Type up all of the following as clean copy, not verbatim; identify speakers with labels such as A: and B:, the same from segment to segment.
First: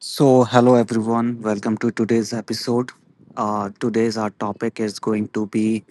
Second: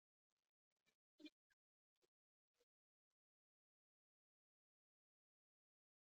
A: So, hello everyone, welcome to today's episode. Today's our topic is going to be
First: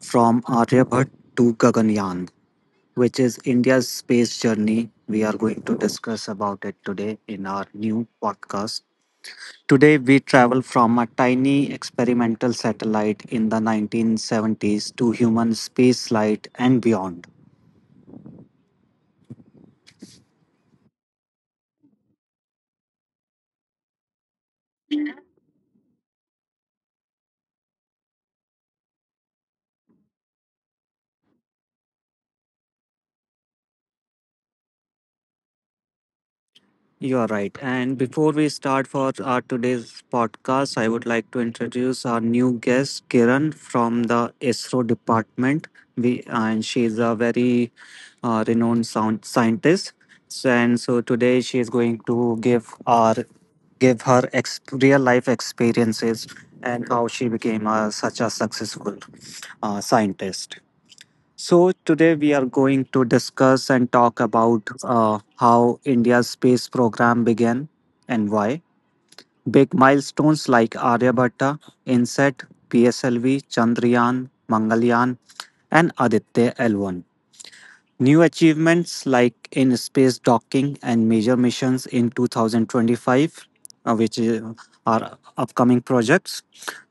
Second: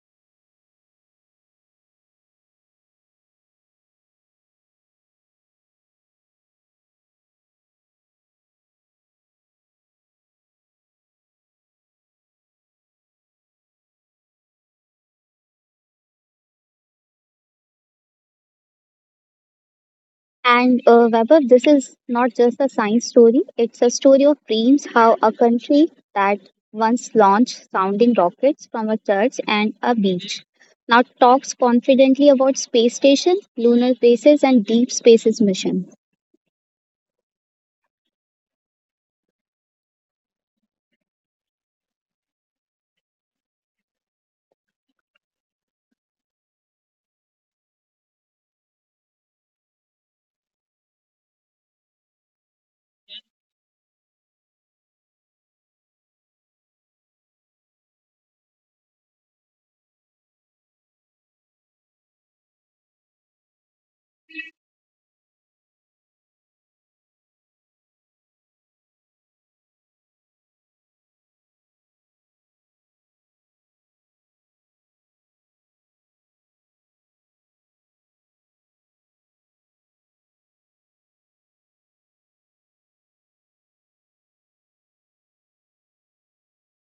A: from Aryabhat to Gaganyaan, which is India's space journey. We are going to discuss about it today in our new podcast. Today, we travel from a tiny experimental satellite in the 1970s to human spaceflight and beyond.
B: And Vaibhav, this is not just a science story, it's a story of dreams, how a country that once launched sounding rockets from a church and a beach now talks confidently about space station, lunar bases, and deep spaces mission.
A: You are right. And before we start for our today's podcast, I would like to introduce our new guest, Kiran from the ISRO department. We and she's a very renowned sound scientist. So, and so today she is going to give her real life experiences and how she became a, such a successful scientist. So, today we are going to discuss and talk about how India's space program began and why. Big milestones like Aryabhatta, INSET, PSLV, Chandrayaan, Mangalyaan, and Aditya L1. New achievements like in space docking and major missions in 2025, uh, which is, are upcoming projects.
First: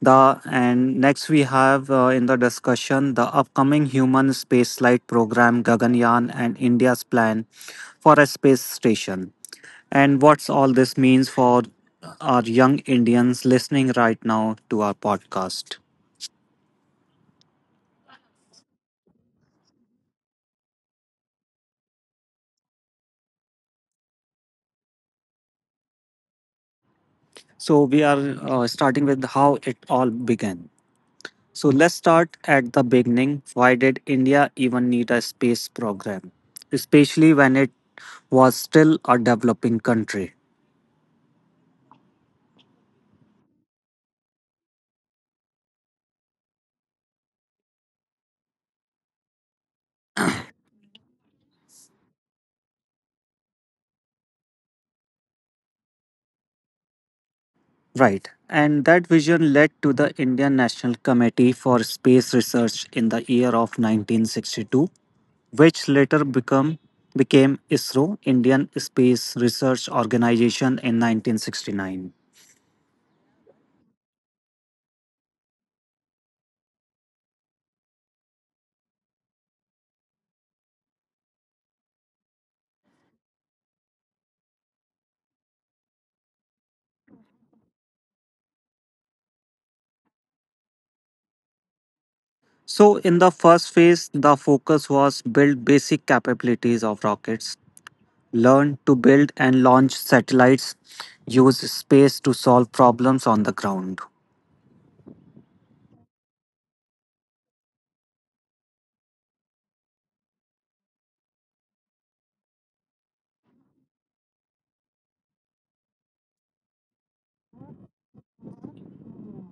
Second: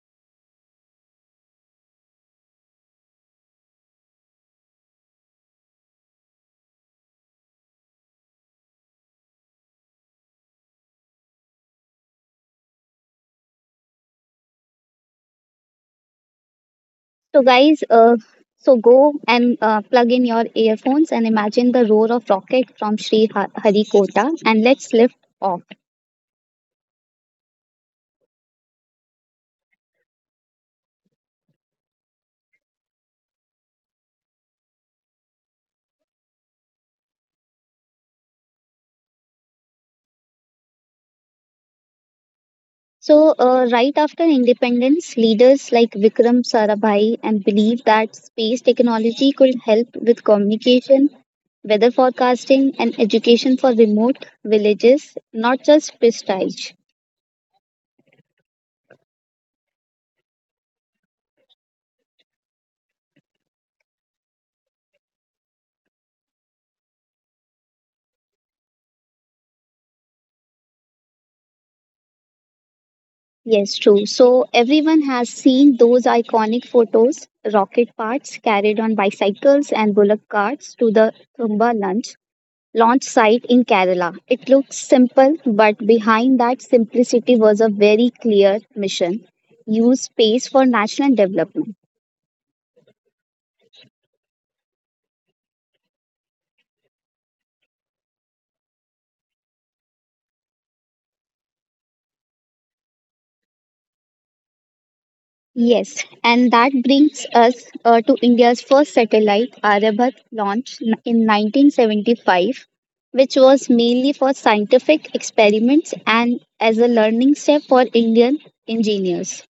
A: The and next we have in the discussion the upcoming human spaceflight program Gaganyaan and India's plan for a space station and what's all this means for our young Indians listening right now to our podcast.
B: So, guys, so go and plug in your earphones and imagine the roar of rocket from Harikota and let's lift off.
A: So we are starting with how it all began. So let's start at the beginning. Why did India even need a space program? Especially when it was still a developing country.
B: So, right after independence, leaders like Vikram Sarabhai and believed that space technology could help with communication, weather forecasting, and education for remote villages, not just prestige.
A: Right. And that vision led to the Indian National Committee for Space Research in the year of 1962, which became ISRO, Indian Space Research Organization, in 1969.
B: Yes, true. So, everyone has seen those iconic photos rocket parts carried on bicycles and bullock carts to the Tumba lunch launch site in Kerala. It looks simple, but behind that simplicity was a very clear mission use space for national development.
A: So, in the first phase, the focus was build basic capabilities of rockets, learn to build and launch satellites, use space to solve problems on the ground.
B: Yes, and that brings us to India's first satellite, Aryabhat, launched in 1975, which was mainly for scientific experiments and as a learning step for Indian engineers.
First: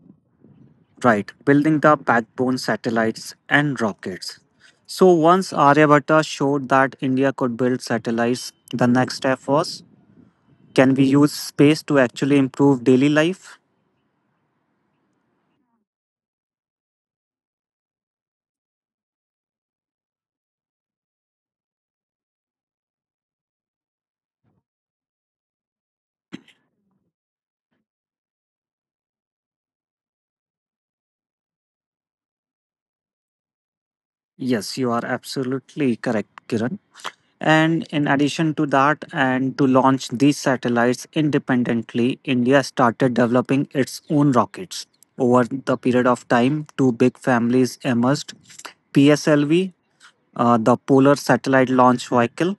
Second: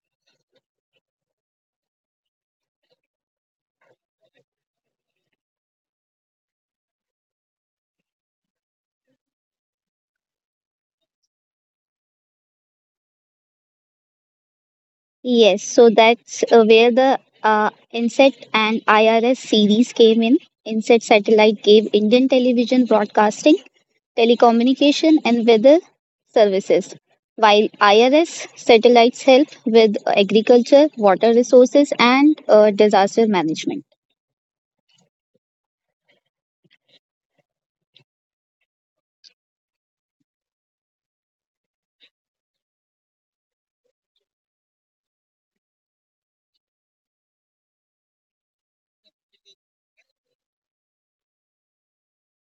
A: Right, building the backbone satellites and rockets. So once Aryabhatta showed that India could build satellites, the next step was, can we use space to actually improve daily life?
B: Yes, so that's where the INSET and IRS series came in. INSET satellite gave Indian television broadcasting, telecommunication, and weather services, while IRS satellites help with agriculture, water resources, and disaster management.
A: Yes, you are absolutely correct, Kiran. And in addition to that, and to launch these satellites independently, India started developing its own rockets. Over the period of time, two big families emerged: PSLV, the Polar Satellite Launch Vehicle,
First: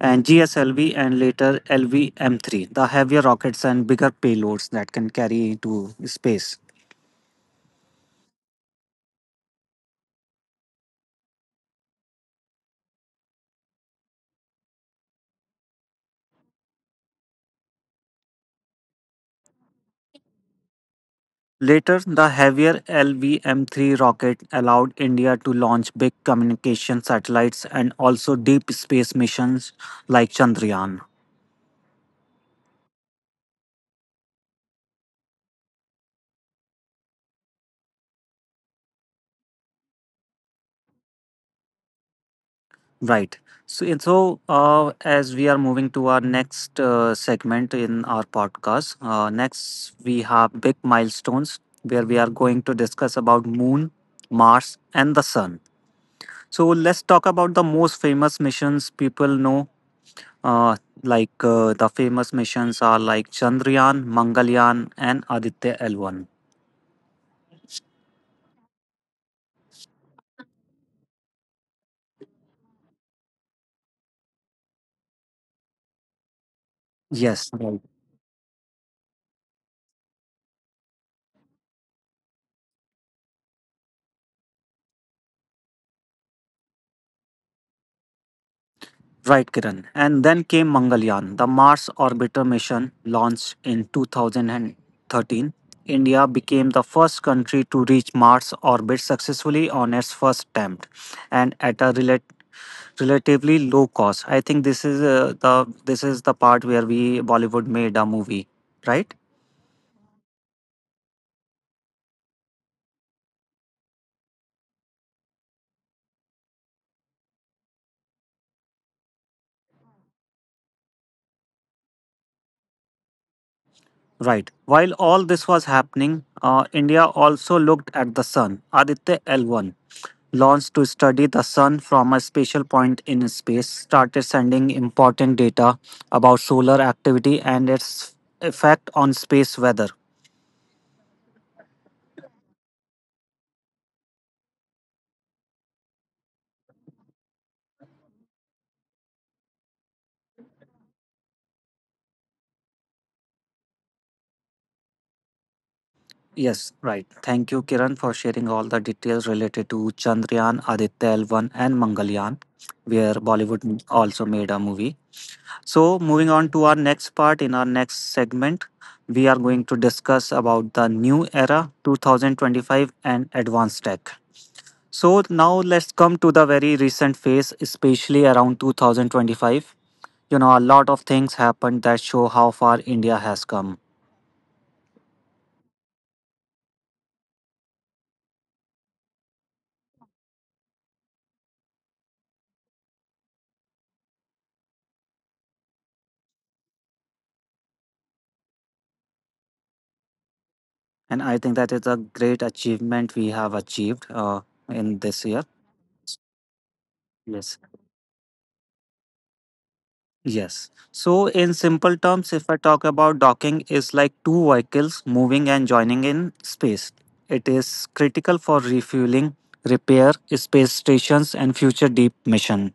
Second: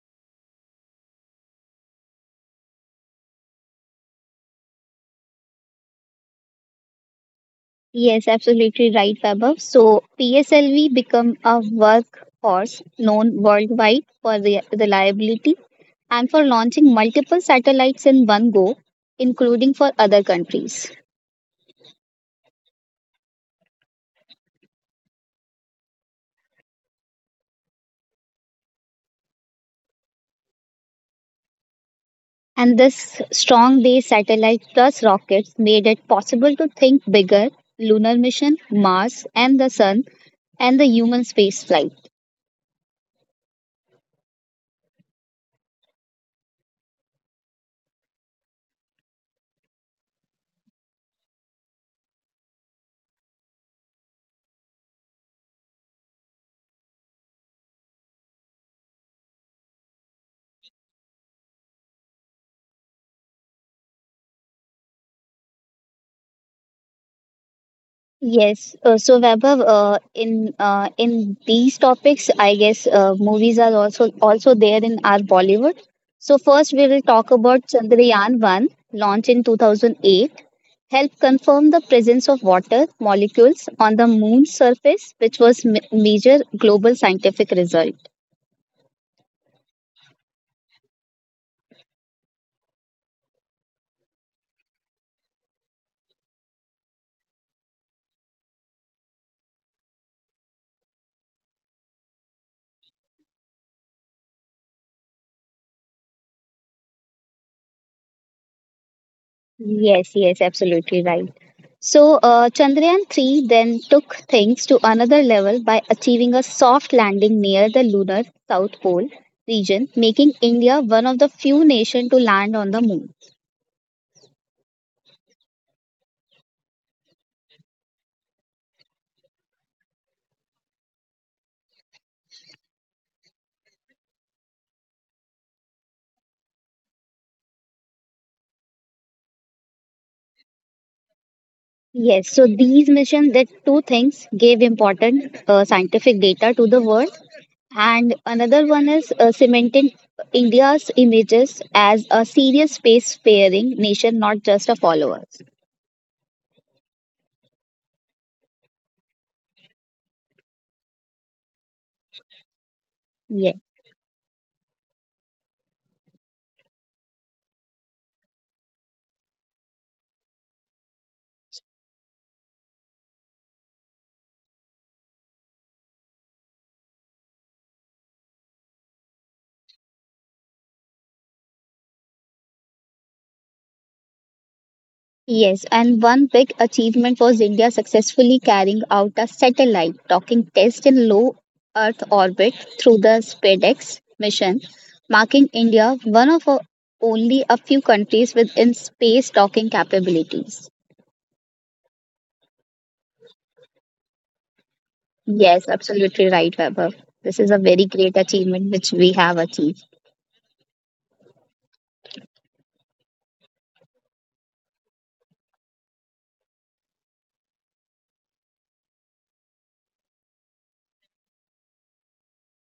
A: and GSLV, and later LVM3, the heavier rockets and bigger payloads that can carry to space.
B: Yes, absolutely right, Vaibhav. So PSLV become a workhorse known worldwide for reliability, and for launching multiple satellites in one go, including for other countries.
A: Later, the heavier LVM-3 rocket allowed India to launch big communication satellites and also deep space missions like Chandrayaan.
B: And this strong base satellite plus rockets made it possible to think bigger lunar mission, Mars, and the Sun, and the human spaceflight.
A: Right. So, and so as we are moving to our next segment in our podcast, next we have big milestones where we are going to discuss about Moon, Mars, and the Sun. So let's talk about the most famous missions people know. Uh, the famous missions are like Chandrayaan, Mangalyaan, and Aditya L1.
B: Yes, so Vaibhav, in these topics, I guess movies are also there in our Bollywood. So first, we will talk
A: Yes,
B: about
A: right.
B: Chandrayaan One, launched in 2008, helped confirm the presence of water molecules on the moon's surface, which was major global scientific result.
A: Right, Kiran. And then came Mangalyaan, the Mars orbiter mission launched in 2013. India became the first country to reach Mars orbit successfully on its first attempt and at a relatively low cost. I think this is the this is the part where we Bollywood made a movie, right?
B: Yes, yes, absolutely right. So, Chandrayaan 3 then took things to another level by achieving a soft landing near the lunar South Pole region, making India one of the few nations to land on the moon.
A: Right. While all this was happening, India also looked at the sun. Aditya L1 launched to study the sun from a special point in space, started sending important data about solar activity and its effect on space weather.
B: Yes, so these missions did two things gave important scientific data to the world, and another one is cementing India's images as a serious space faring nation, not just a follower.
A: Yes, right. Thank you, Kiran, for sharing all the details related to Chandrayaan, Aditya L1, and Mangalyaan, where
B: Yes.
A: Bollywood also made a movie. So moving on to our next part in our next segment, we are going to discuss about the new era 2025 and advanced tech. So now let's come to the very recent phase, especially around 2025. You know, a lot of things happened that show how far India has come.
B: Yes, and one big achievement was India successfully carrying out a satellite docking test in low Earth orbit through the SpaceX mission, marking India one of only a few countries with in space docking capabilities.
A: And I think that is a great achievement we have achieved in this year.
B: Yes, absolutely right, Weber. This is a
A: Yes.
B: very great achievement which we have achieved.
A: Yes. So, in simple terms, if I talk about docking, is like two vehicles moving and joining in space. It is critical for refueling, repair, space stations, and future deep mission.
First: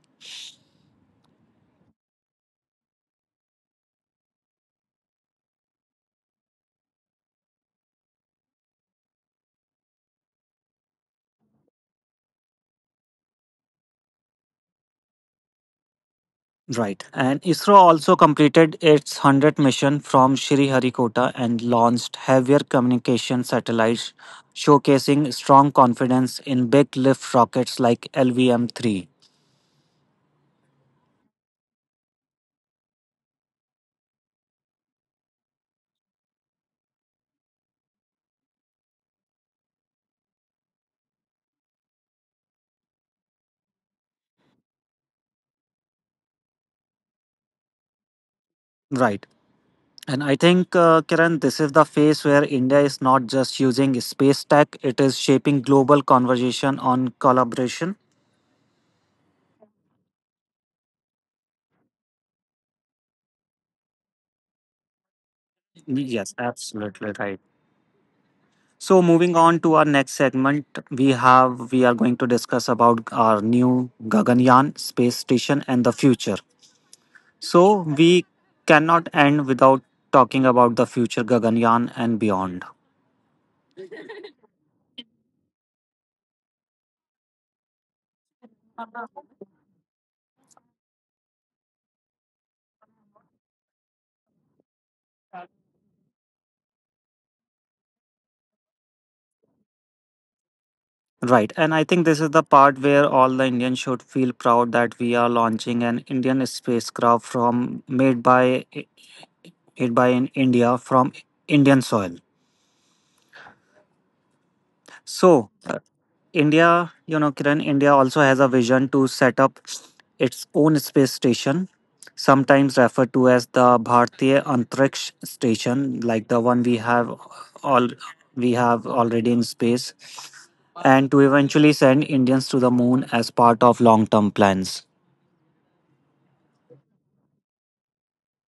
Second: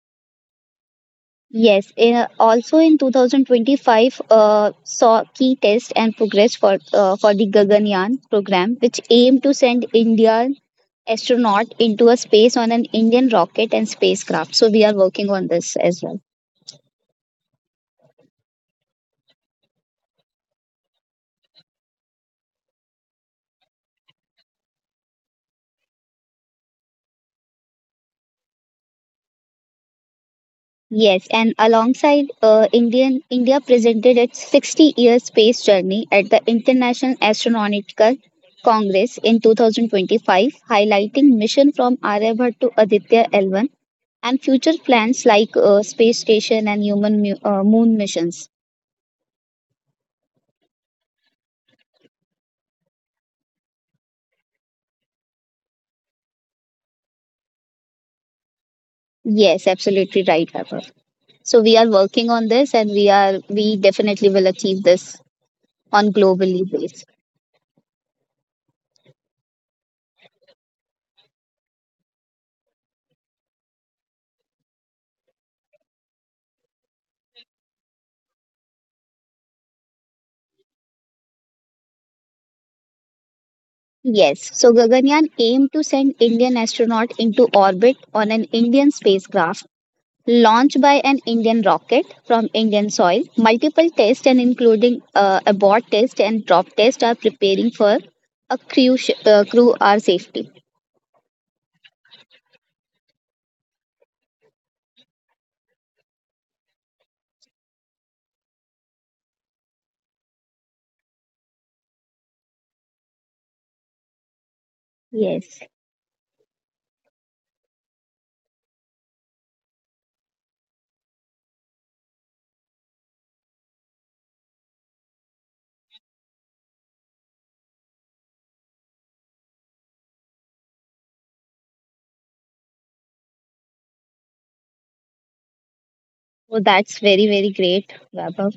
B: Also in 2025 saw key test and progress for for the Gaganyaan program, which aimed to send India astronaut into a space on an Indian rocket and spacecraft. So we are working on this as well.
A: Right. And ISRO also completed its 100th mission from Sriharikota and launched heavier communication satellites, showcasing strong confidence in big lift rockets like LVM 3.
B: Yes, and alongside India presented its 60-year space journey at the International Astronautical Congress in 2025, highlighting mission from Aryabhat to Aditya L1 and future plans like space station and human moon missions.
A: Right. And I think, Kiran, this is the phase where India is not just using space tech, it is shaping global conversation on collaboration.
B: Yes, absolutely right, Pepper. So we are working on this, and we definitely will achieve this on
A: Yes,
B: globally base.
A: absolutely right. So moving on to our next segment, we are going to discuss about our new Gaganyaan space station and the future. So we cannot end without talking about the future Gaganyaan and beyond.
B: Yes, so Gaganyaan aimed to send Indian astronaut into orbit on an Indian spacecraft launched by an Indian rocket from Indian soil. Multiple tests and including abort test and drop test are preparing for a crew are safety.
A: Right, and I think this is the part where all the Indians should feel proud that we are launching an Indian spacecraft from made by in India from Indian soil. So,
B: Yes,
A: India, you know, Kiran, India also has a vision to set up its own space station, sometimes referred to as the Bharatiya Antariksh Station, like the one all we have already in space, and to eventually send Indians to the moon as part of long-term plans.
B: so that's very very great, Vaibhav.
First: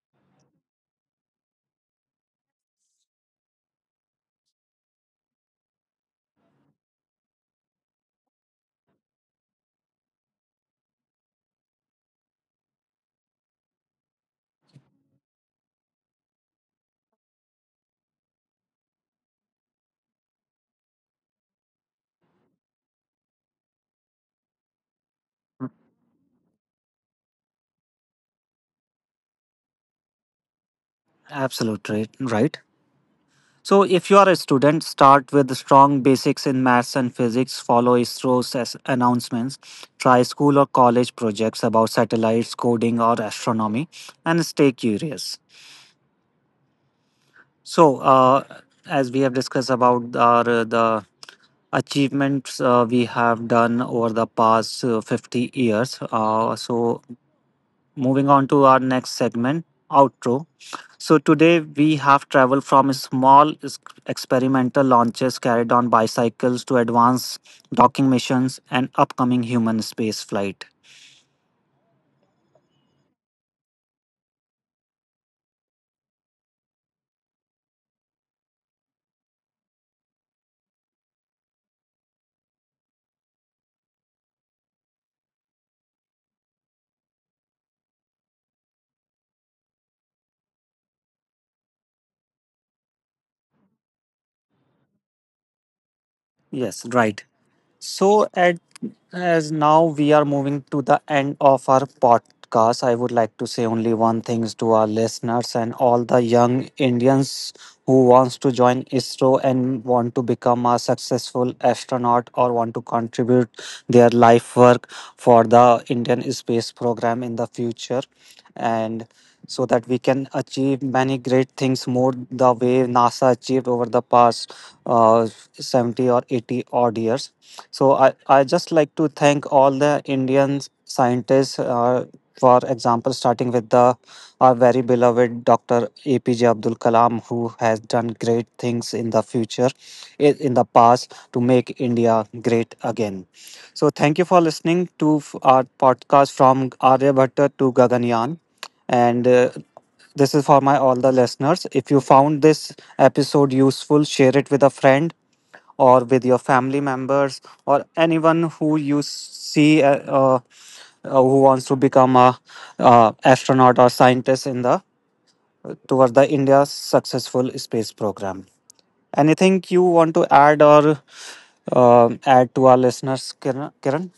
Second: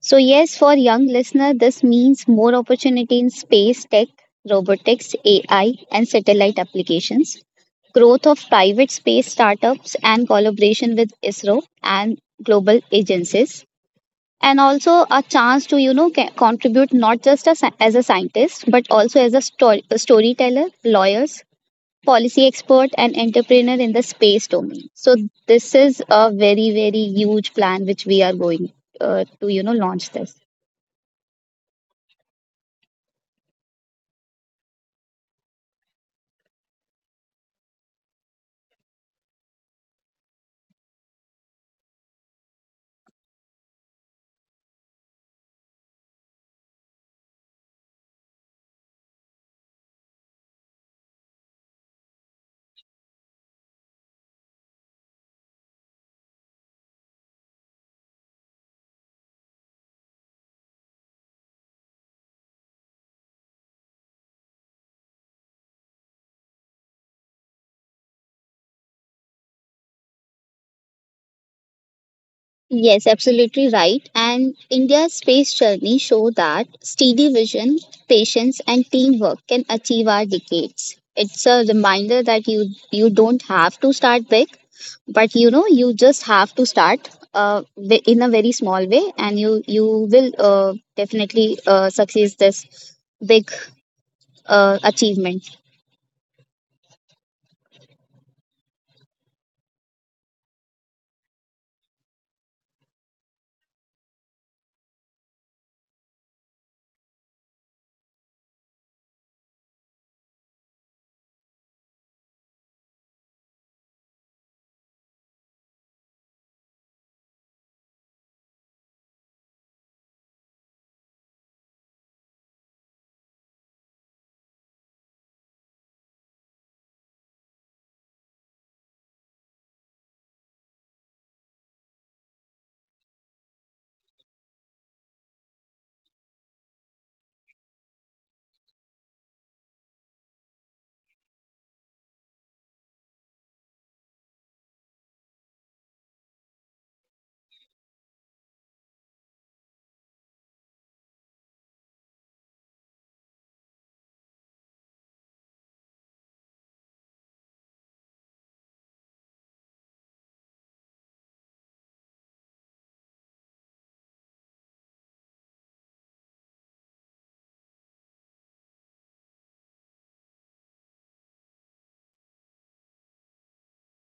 B: So yes, for young listener, this means more opportunity in space tech, robotics, AI, and satellite applications growth of private space startups and collaboration with ISRO and global agencies and also a chance to you know contribute not just as as a scientist but also as a storyteller lawyers policy expert and entrepreneur in the space domain. So this is a very very huge plan which we are going to you know launch this.
A: Absolutely right. Right? So, if you are a student, start with strong basics in maths and physics, follow announcements, try school or college projects about satellites, coding, or astronomy, and stay curious. So, As we have discussed about our, the achievements we have done over the past 50 years, so moving on to our next segment, outro. So today we have traveled from experimental launches carried on bicycles to advanced docking missions and upcoming human space flight.
B: Yes, absolutely right. And India's space journey show that steady vision, patience, and teamwork can achieve our decades. It's a reminder that you don't have to start big, but you know you just have to start in a very small way, and you will definitely succeed this big achievement.
A: Yes, right. So, as now we are moving to the end of our podcast, I would like to say only one thing to our listeners and all the young Indians who wants to join ISRO and want to become a successful astronaut or want to contribute their life work for the Indian space program in the future and so that we can achieve many great things more the way NASA achieved over the past uh, 70 or 80 odd years. So I just like to thank all the Indian scientists, for example, starting with the our very beloved Dr. APJ Abdul Kalam, who has done great things in the future, in the past, to make India great again. So thank you for listening to our podcast from Aryabhatta to Gaganyaan. And This is for my all the listeners. If you found this episode useful, share it with a friend or with your family members or anyone who you see who wants to become a astronaut or scientist in the toward the India's successful space program. Anything you want to add or add to our listeners, Kiran? Kiran?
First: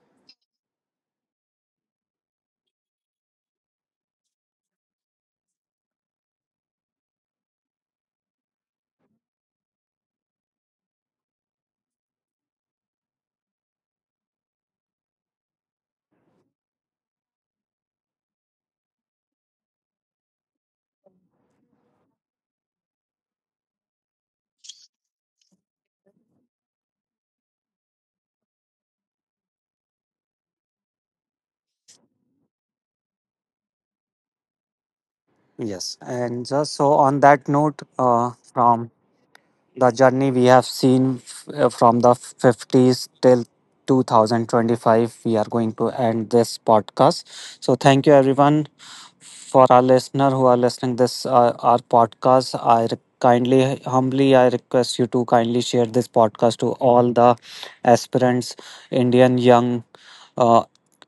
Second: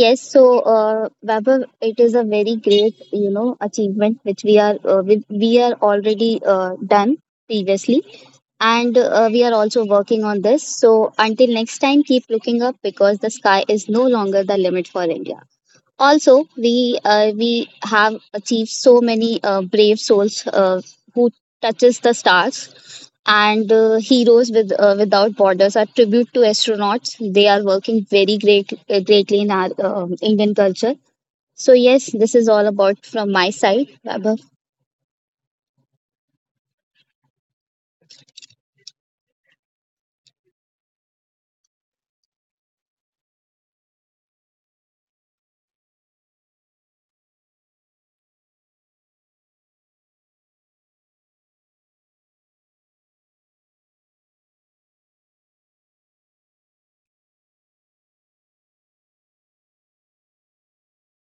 B: Yes, so Vaibhav, it is a very great, you know, achievement which we are we are already done previously, and we are also working on this. So until next time, keep looking up because the sky is no longer the limit for India. Also, we have achieved so many brave souls who touches the stars and heroes with without borders are tribute to astronauts. They are working very greatly in our indian culture. So yes, this is all about from my side, Vaibhav.
A: Yes, and just so on that note, from the journey we have seen from the 50s till 2025, we are going to end this podcast. So, thank you everyone. For our listener who are listening this our podcast, kindly, humbly I request you to kindly share this podcast to all the aspirants, Indian young uh,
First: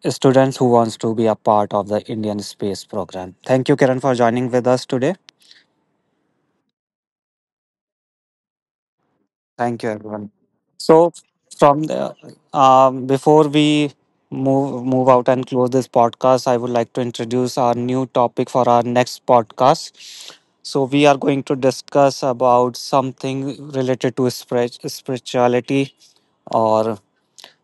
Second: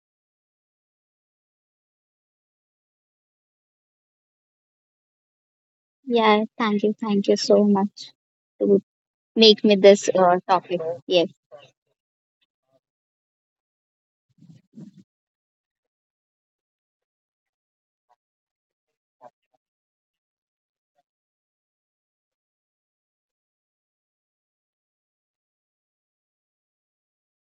A: students who wants to be a part of the Indian space program. Thank you, Kiran, for joining with us today.
B: Yeah, thank you so much to make
A: Thank
B: me
A: you,
B: this
A: everyone.
B: topic.
A: So,
B: Yes,
A: from the before we move out and close this podcast, I would like to introduce our new topic for our next podcast. So, we are going to discuss about something related to spirituality. Or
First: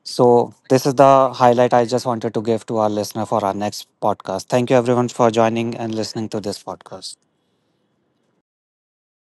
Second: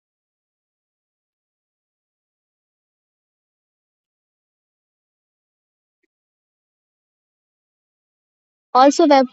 A: so, this is the highlight I just wanted to give to our listener for our next podcast. Thank you, everyone, for joining and listening to this podcast.
B: also Vaibhav,